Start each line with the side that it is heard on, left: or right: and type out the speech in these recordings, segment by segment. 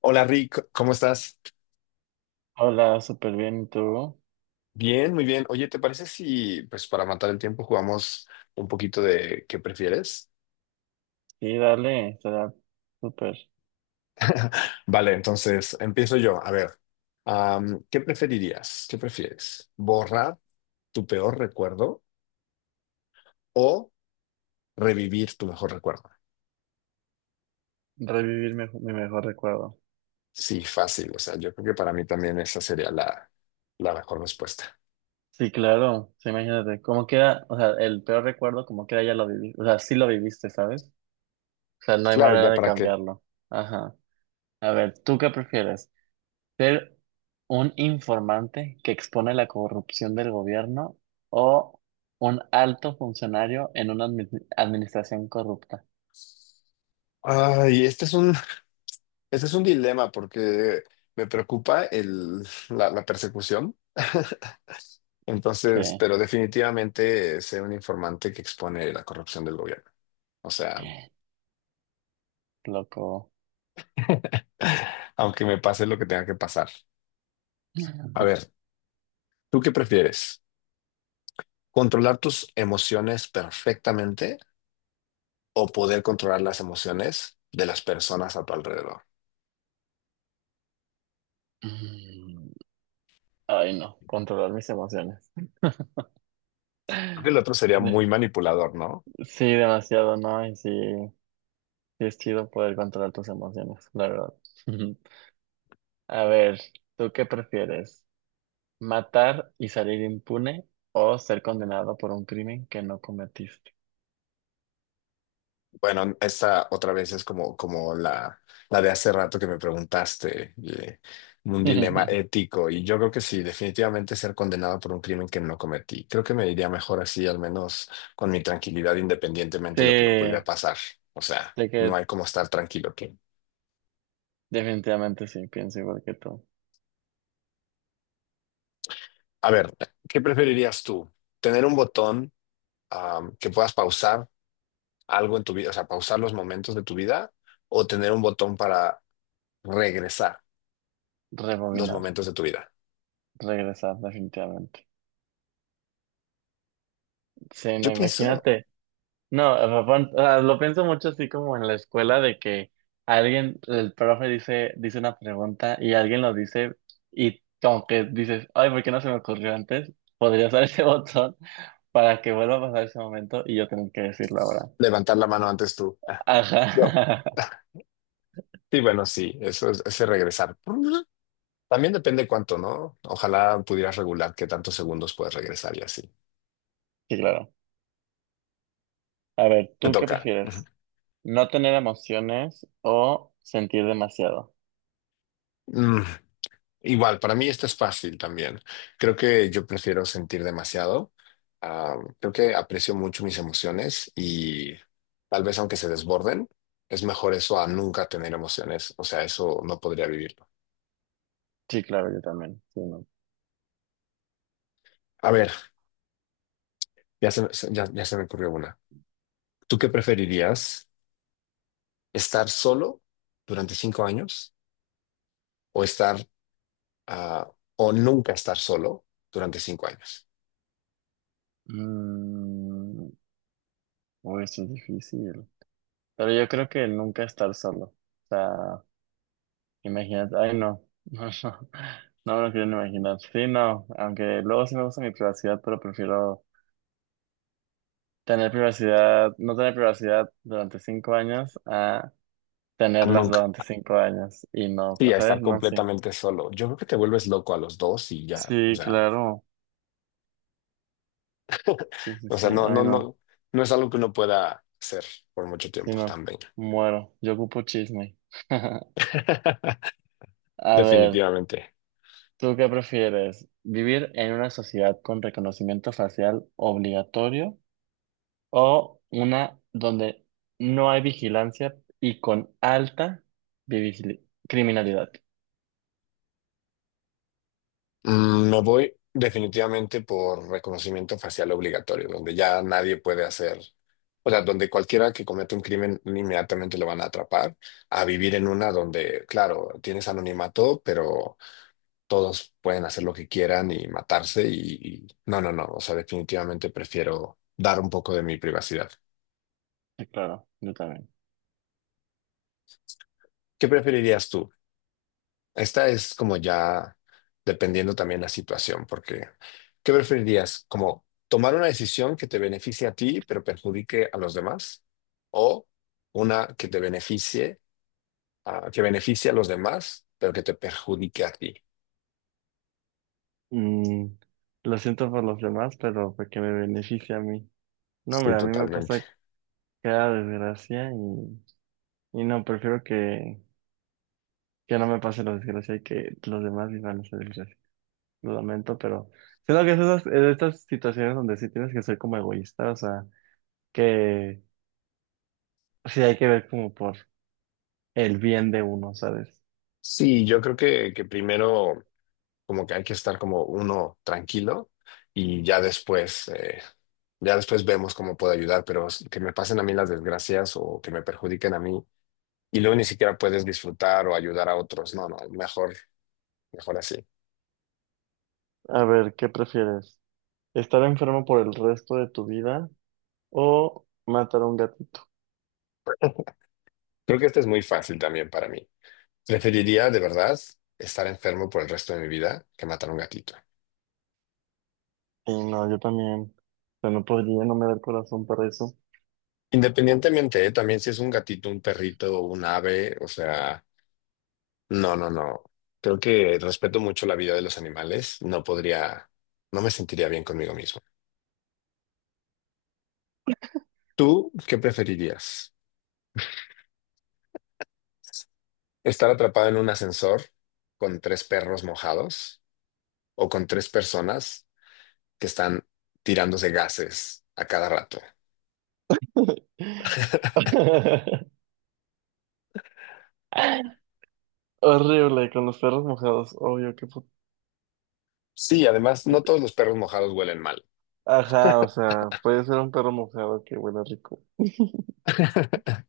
left: Hola, Rick, ¿cómo estás?
right: Hola, súper bien, ¿y tú?
left: Bien, muy bien. Oye, ¿te parece si, pues, para matar el tiempo jugamos un poquito de qué prefieres?
right: Sí, dale, será súper
left: Vale, entonces empiezo yo. A ver, ¿qué preferirías? ¿Qué prefieres? ¿Borrar tu peor recuerdo o revivir tu mejor recuerdo?
right: revivir mi mejor recuerdo.
left: Sí, fácil. O sea, yo creo que para mí también esa sería la mejor respuesta.
right: Sí, claro, sí, imagínate, cómo queda, o sea, el peor recuerdo, como queda, ya lo viví, o sea, sí lo viviste, ¿sabes? O sea, no hay
left: Claro,
right: manera
left: ¿ya
right: de
left: para qué?
right: cambiarlo. Ajá. A ver, ¿tú qué prefieres? ¿Ser un informante que expone la corrupción del gobierno o un alto funcionario en una administración corrupta?
left: Ay, este es un dilema porque me preocupa la persecución. Entonces,
right: Sí,
left: pero definitivamente sé un informante que expone la corrupción del gobierno. O sea,
right: loco.
left: aunque me pase lo que tenga que pasar. A ver, ¿tú qué prefieres? ¿Controlar tus emociones perfectamente o poder controlar las emociones de las personas a tu alrededor?
right: Mm. Ay, no, controlar mis emociones.
left: Creo que el otro sería
right: De-
left: muy manipulador, ¿no?
right: Sí, demasiado, ¿no? Y sí, sí es chido poder controlar tus emociones, la verdad. A ver, ¿tú qué prefieres? ¿Matar y salir impune o ser condenado por un crimen que no cometiste?
left: Bueno, esta otra vez es como la de hace rato que me preguntaste, un dilema ético, y yo creo que sí, definitivamente ser condenado por un crimen que no cometí. Creo que me iría mejor así, al menos con mi tranquilidad,
right: Sí,
left: independientemente de lo que me pudiera
right: de
left: pasar. O sea, no
right: que
left: hay como estar tranquilo aquí.
right: definitivamente sí, pienso igual que tú.
left: A ver, ¿qué preferirías tú? ¿Tener un botón, que puedas pausar algo en tu vida, o sea, pausar los momentos de tu vida, o tener un botón para regresar los
right: Rebobinar,
left: momentos de tu vida?
right: regresar, definitivamente. Sí, no,
left: Yo pienso.
right: imagínate. No, Rafa, o sea, lo pienso mucho así como en la escuela de que alguien, el profe dice una pregunta y alguien lo dice y como que dices, ay, ¿por qué no se me ocurrió antes? Podría usar ese botón para que vuelva a pasar ese momento y yo tengo que decirlo ahora.
left: Levantar la mano antes tú. Ah, yo.
right: Ajá.
left: Sí, bueno, sí, eso es ese regresar. También depende cuánto, ¿no? Ojalá pudieras regular qué tantos segundos puedes regresar y así.
right: Sí, claro. A ver,
left: Me
right: ¿tú qué
left: toca.
right: prefieres? ¿No tener emociones o sentir demasiado?
left: Mm, Igual, para mí esto es fácil también. Creo que yo prefiero sentir demasiado. Ah, creo que aprecio mucho mis emociones y tal vez aunque se desborden, es mejor eso a nunca tener emociones. O sea, eso no podría vivirlo.
right: Sí, claro, yo también. Sí, no.
left: A ver, ya se me ocurrió una. ¿Tú qué preferirías? Estar solo durante 5 años o ah, o nunca estar solo durante 5 años.
right: Mm, uy, eso es difícil. Pero yo creo que nunca estar solo. O sea, imagínate, ay no, no, no, no me lo quiero ni imaginar. Sí, no, aunque luego sí me gusta mi privacidad, pero prefiero tener privacidad, no tener privacidad durante cinco años a
left: A
right: tenerlas
left: nunca.
right: durante cinco años y no,
left: Sí, a estar
right: ¿sabes? No, sí.
left: completamente solo. Yo creo que te vuelves loco a los dos y ya. O
right: Sí,
left: sea,
right: claro, sí, sí,
left: o
right: sí,
left: sea, no,
right: ay
left: no,
right: no,
left: no, no es algo que uno pueda hacer por mucho
right: sí,
left: tiempo
right: no,
left: también.
right: muero, yo ocupo chisme. A ver,
left: Definitivamente.
right: ¿tú qué prefieres? ¿Vivir en una sociedad con reconocimiento facial obligatorio? O una donde no hay vigilancia y con alta criminalidad.
left: Me voy definitivamente por reconocimiento facial obligatorio, donde ya nadie puede hacer, o sea, donde cualquiera que cometa un crimen inmediatamente lo van a atrapar, a vivir en una donde, claro, tienes anonimato, pero todos pueden hacer lo que quieran y matarse no, no, no, o sea, definitivamente prefiero dar un poco de mi privacidad.
right: Sí, claro, yo también.
left: ¿Qué preferirías tú? Esta es como ya dependiendo también la situación, porque ¿qué preferirías? ¿Como tomar una decisión que te beneficie a ti pero perjudique a los demás? ¿O una que beneficie a los demás pero que te perjudique a ti?
right: Mm, lo siento por los demás, pero porque me beneficia a mí. No,
left: Sí,
right: hombre, a mí me
left: totalmente.
right: pasa cada desgracia y no, prefiero que no me pase la desgracia y que los demás vivan esa desgracia. Lo lamento, pero siento que es esas, es de estas situaciones donde sí tienes que ser como egoísta, o sea, que sí hay que ver como por el bien de uno, ¿sabes?
left: Sí, yo creo que primero como que hay que estar como uno tranquilo y ya después vemos cómo puedo ayudar, pero que me pasen a mí las desgracias o que me perjudiquen a mí, y luego ni siquiera puedes disfrutar o ayudar a otros. No, no, mejor así.
right: A ver, ¿qué prefieres? ¿Estar enfermo por el resto de tu vida o matar a un gatito?
left: Creo que este es muy fácil también para mí. Preferiría de verdad estar enfermo por el resto de mi vida que matar a un gatito.
right: Y no, yo también. O sea, no podría, no me da el corazón para eso.
left: Independientemente, ¿eh? También si es un gatito, un perrito, un ave, o sea, no, no, no. Creo que respeto mucho la vida de los animales. No podría, no me sentiría bien conmigo mismo. ¿Tú qué preferirías? ¿Estar atrapado en un ascensor con tres perros mojados o con tres personas que están tirándose gases a cada rato?
right: Horrible, con los perros mojados. Obvio, qué puto.
left: Sí, además, no todos los perros mojados huelen mal.
right: Ajá, o sea, puede ser un perro mojado que huele rico.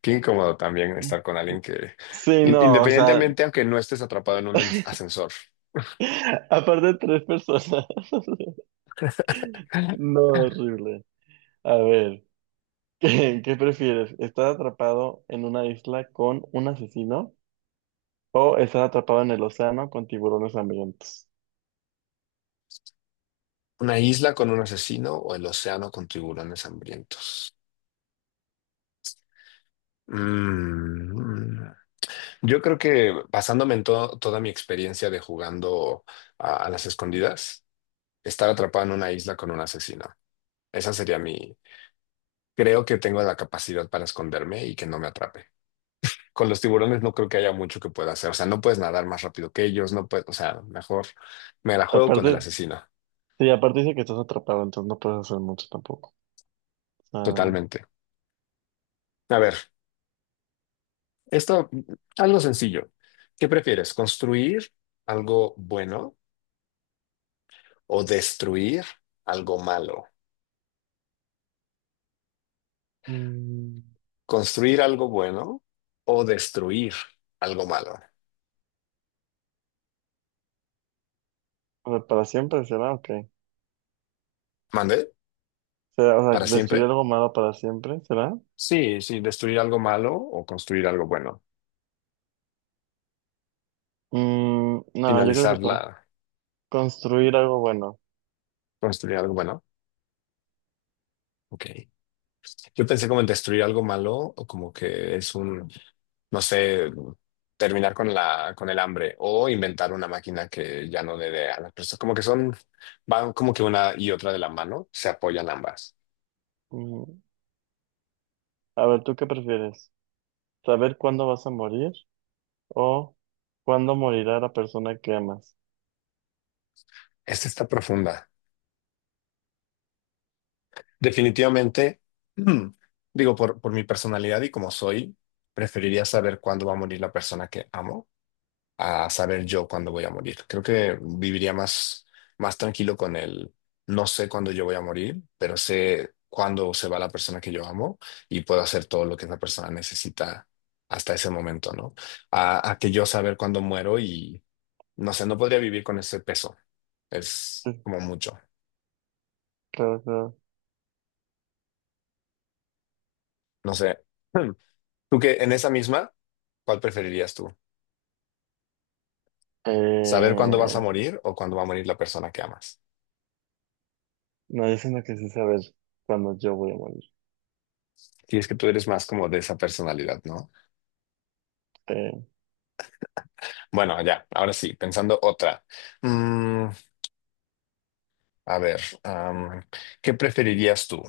left: Qué incómodo también estar con alguien que,
right: Sí,
left: in-
right: no, o sea,
left: independientemente, aunque no estés atrapado en un ascensor,
right: aparte de tres personas. No, horrible. A ver, ¿qué, qué prefieres? ¿Estar atrapado en una isla con un asesino? ¿O estás atrapado en el océano con tiburones hambrientos?
left: una isla con un asesino o el océano con tiburones hambrientos. Mm. Yo creo que basándome en toda mi experiencia de jugando a las escondidas, estar atrapado en una isla con un asesino. Esa sería mi... Creo que tengo la capacidad para esconderme y que no me atrape. Con los tiburones no creo que haya mucho que pueda hacer. O sea, no puedes nadar más rápido que ellos, no puedes, o sea, mejor me la juego con el
right: Aparte,
left: asesino,
right: sí, aparte dice que estás atrapado, entonces no puedes hacer mucho tampoco. O sea,
left: totalmente. A ver, esto, algo sencillo. ¿Qué prefieres? ¿Construir algo bueno o destruir algo malo?
right: mm,
left: ¿Construir algo bueno o destruir algo malo?
right: o sea, para siempre será, ok.
left: ¿Mande?
right: ¿Será, o sea,
left: ¿Para
right: destruir
left: siempre?
right: algo malo para siempre, será?
left: Sí, sí, destruir algo malo o construir algo bueno.
right: No, yo creo que
left: Finalizarla,
right: construir algo bueno.
left: construir algo bueno. Ok. Yo pensé como en destruir algo malo o como que es un, no sé, terminar con la, con el hambre o inventar una máquina que ya no le dé a las personas. Como que son, van como que una y otra de la mano, se apoyan ambas.
right: Mm, a ver, ¿tú qué prefieres? ¿Saber cuándo vas a morir o cuándo morirá la persona que amas?
left: Esta está profunda. Definitivamente, mm, digo, por mi personalidad y como soy, preferiría saber cuándo va a morir la persona que amo a saber yo cuándo voy a morir. Creo que viviría más tranquilo con el no sé cuándo yo voy a morir, pero sé cuándo se va la persona que yo amo y puedo hacer todo lo que esa persona necesita hasta ese momento, ¿no? A que yo saber cuándo muero y no sé, no podría vivir con ese peso. Es
right: Sí,
left: como mucho.
right: claro, claro.
left: No sé. Hmm. Tú que en esa misma, ¿cuál preferirías tú? ¿Saber cuándo vas a
right: Eh,
left: morir o cuándo va a morir la persona que amas?
right: no, yo siento que sí saber cuándo yo voy a morir.
left: Y es que tú eres más como de esa personalidad.
right: Eh,
left: Bueno, ya, ahora sí, pensando otra. Mm, a ver, ¿qué preferirías tú?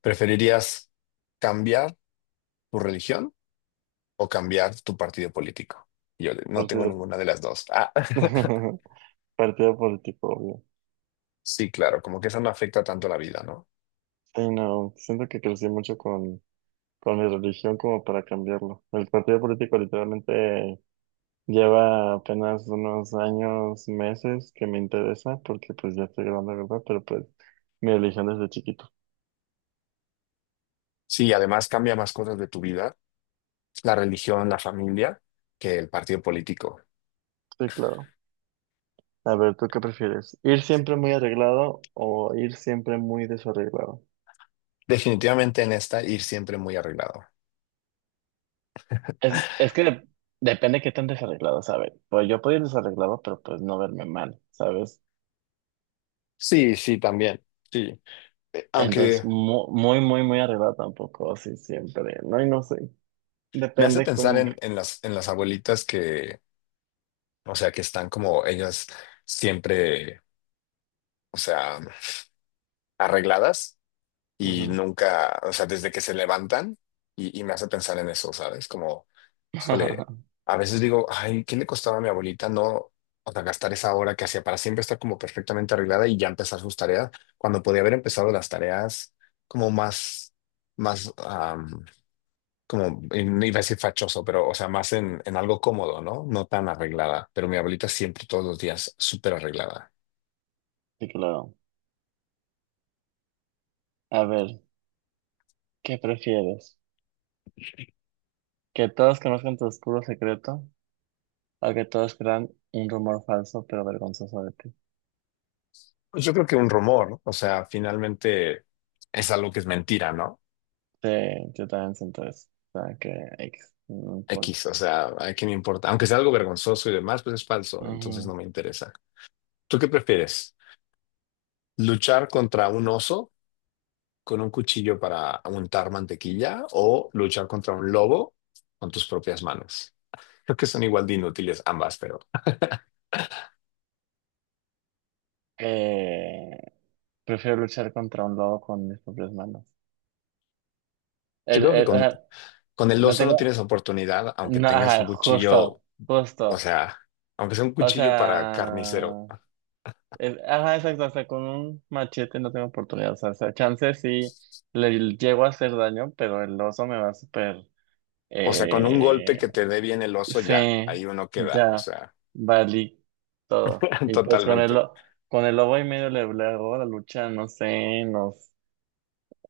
left: ¿Preferirías cambiar tu religión o cambiar tu partido político? Yo no tengo
right: Partido.
left: ninguna de las dos. Ah,
right: Partido político, obvio.
left: sí, claro, como que eso no afecta tanto la vida, ¿no?
right: Sí, no, siento que crecí mucho con mi religión como para cambiarlo. El partido político literalmente lleva apenas unos años, meses que me interesa, porque pues ya estoy grande, ¿verdad? Pero pues mi religión desde chiquito.
left: Sí, además cambia más cosas de tu vida, la religión, la familia, que el partido político.
right: Sí, claro. A ver, ¿tú qué prefieres? ¿Ir siempre muy arreglado o ir siempre muy desarreglado?
left: Definitivamente en esta ir siempre muy arreglado.
right: Es que depende qué tan desarreglado, ¿sabes? Pues yo puedo ir desarreglado, pero pues no verme mal, ¿sabes?
left: Sí, sí, también. Sí.
right: Entonces,
left: Aunque
right: muy, muy, muy arriba tampoco, así siempre. No, y no sé.
left: me hace
right: Depende
left: pensar
right: cómo.
left: en las abuelitas que o sea, que están como ellas siempre, o sea, arregladas y
right: Ujú.
left: nunca, o sea, desde que se levantan y me hace pensar en eso, ¿sabes? Suele, a veces digo, ay, ¿qué le costaba a mi abuelita no, o sea, gastar esa hora que hacía para siempre estar como perfectamente arreglada y ya empezar sus tareas cuando podía haber empezado las tareas como más, y no iba a decir fachoso, pero, o sea, más en algo cómodo, ¿no? No tan arreglada, pero mi abuelita siempre todos los días súper arreglada.
right: Sí, claro. A ver, ¿qué prefieres? ¿Que todos conozcan tu oscuro secreto? ¿O que todos crean un rumor falso pero vergonzoso de ti?
left: Pues yo creo que un rumor, ¿no? O sea, finalmente es algo que es mentira, ¿no?
right: Sí, yo también siento eso. O sea, que X, no importa.
left: X, o sea, ¿a quién me importa? Aunque sea algo vergonzoso y demás, pues es falso, entonces
right: Ujú.
left: no me interesa. ¿Tú qué prefieres? ¿Luchar contra un oso con un cuchillo para untar mantequilla o luchar contra un lobo con tus propias manos? Creo que son igual de inútiles ambas, pero
right: Eh, prefiero luchar contra un lobo con mis propias manos.
left: yo
right: El,
left: creo que con,
right: ajá,
left: con el
right: no
left: oso no
right: tengo.
left: tienes oportunidad, aunque
right: No,
left: tengas
right: ajá,
left: un cuchillo,
right: justo,
left: o
right: justo.
left: sea, aunque sea un
right: O
left: cuchillo para
right: sea,
left: carnicero.
right: ajá, exacto, o sea, con un machete no tengo oportunidad, o sea, chance sí le llego a hacer daño, pero el oso me va a super,
left: O sea, con un golpe
right: eh,
left: que te dé bien el oso ya,
right: sí,
left: ahí uno queda, o
right: ya,
left: sea,
right: valí todo. Y pues con el,
left: totalmente.
right: con el lobo y medio le, le hago la lucha, no sé, nos,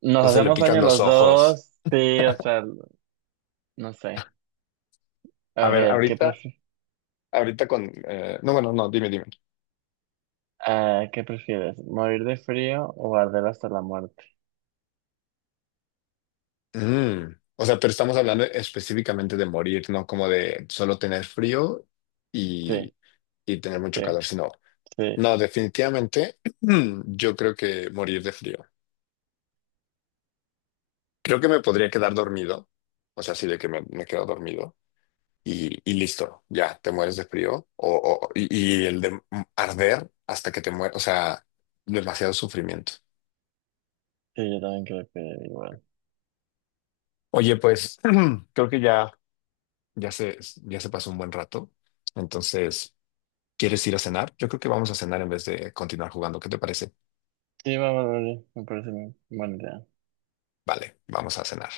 right: nos
left: No se le
right: hacemos
left: pican
right: daño
left: los
right: los
left: ojos.
right: dos, sí, o sea, no sé, a
left: A ver,
right: ver, ¿qué
left: ahorita,
right: prefieres?
left: ahorita con... no, bueno, no, dime, dime.
right: Ah, ¿qué prefieres? ¿Morir de frío o arder hasta la muerte?
left: O sea, pero estamos hablando específicamente de morir, no como de solo tener frío y,
right: Sí,
left: y tener mucho
right: sí,
left: calor, sino...
right: sí,
left: No, definitivamente yo creo que morir de frío. Creo que me podría quedar dormido, o sea, sí de que me quedo dormido, y listo, ya te mueres de frío y el de arder hasta que te mueres, o sea, demasiado sufrimiento.
right: sí, yo también creo que igual.
left: Oye, pues creo que ya se, ya se pasó un buen rato, entonces, ¿quieres ir a cenar? Yo creo que vamos a cenar en vez de continuar jugando, ¿qué te parece?
right: Sí, va, vale, vale, me parece bien. Buena idea.
left: Vale, vamos a cenar.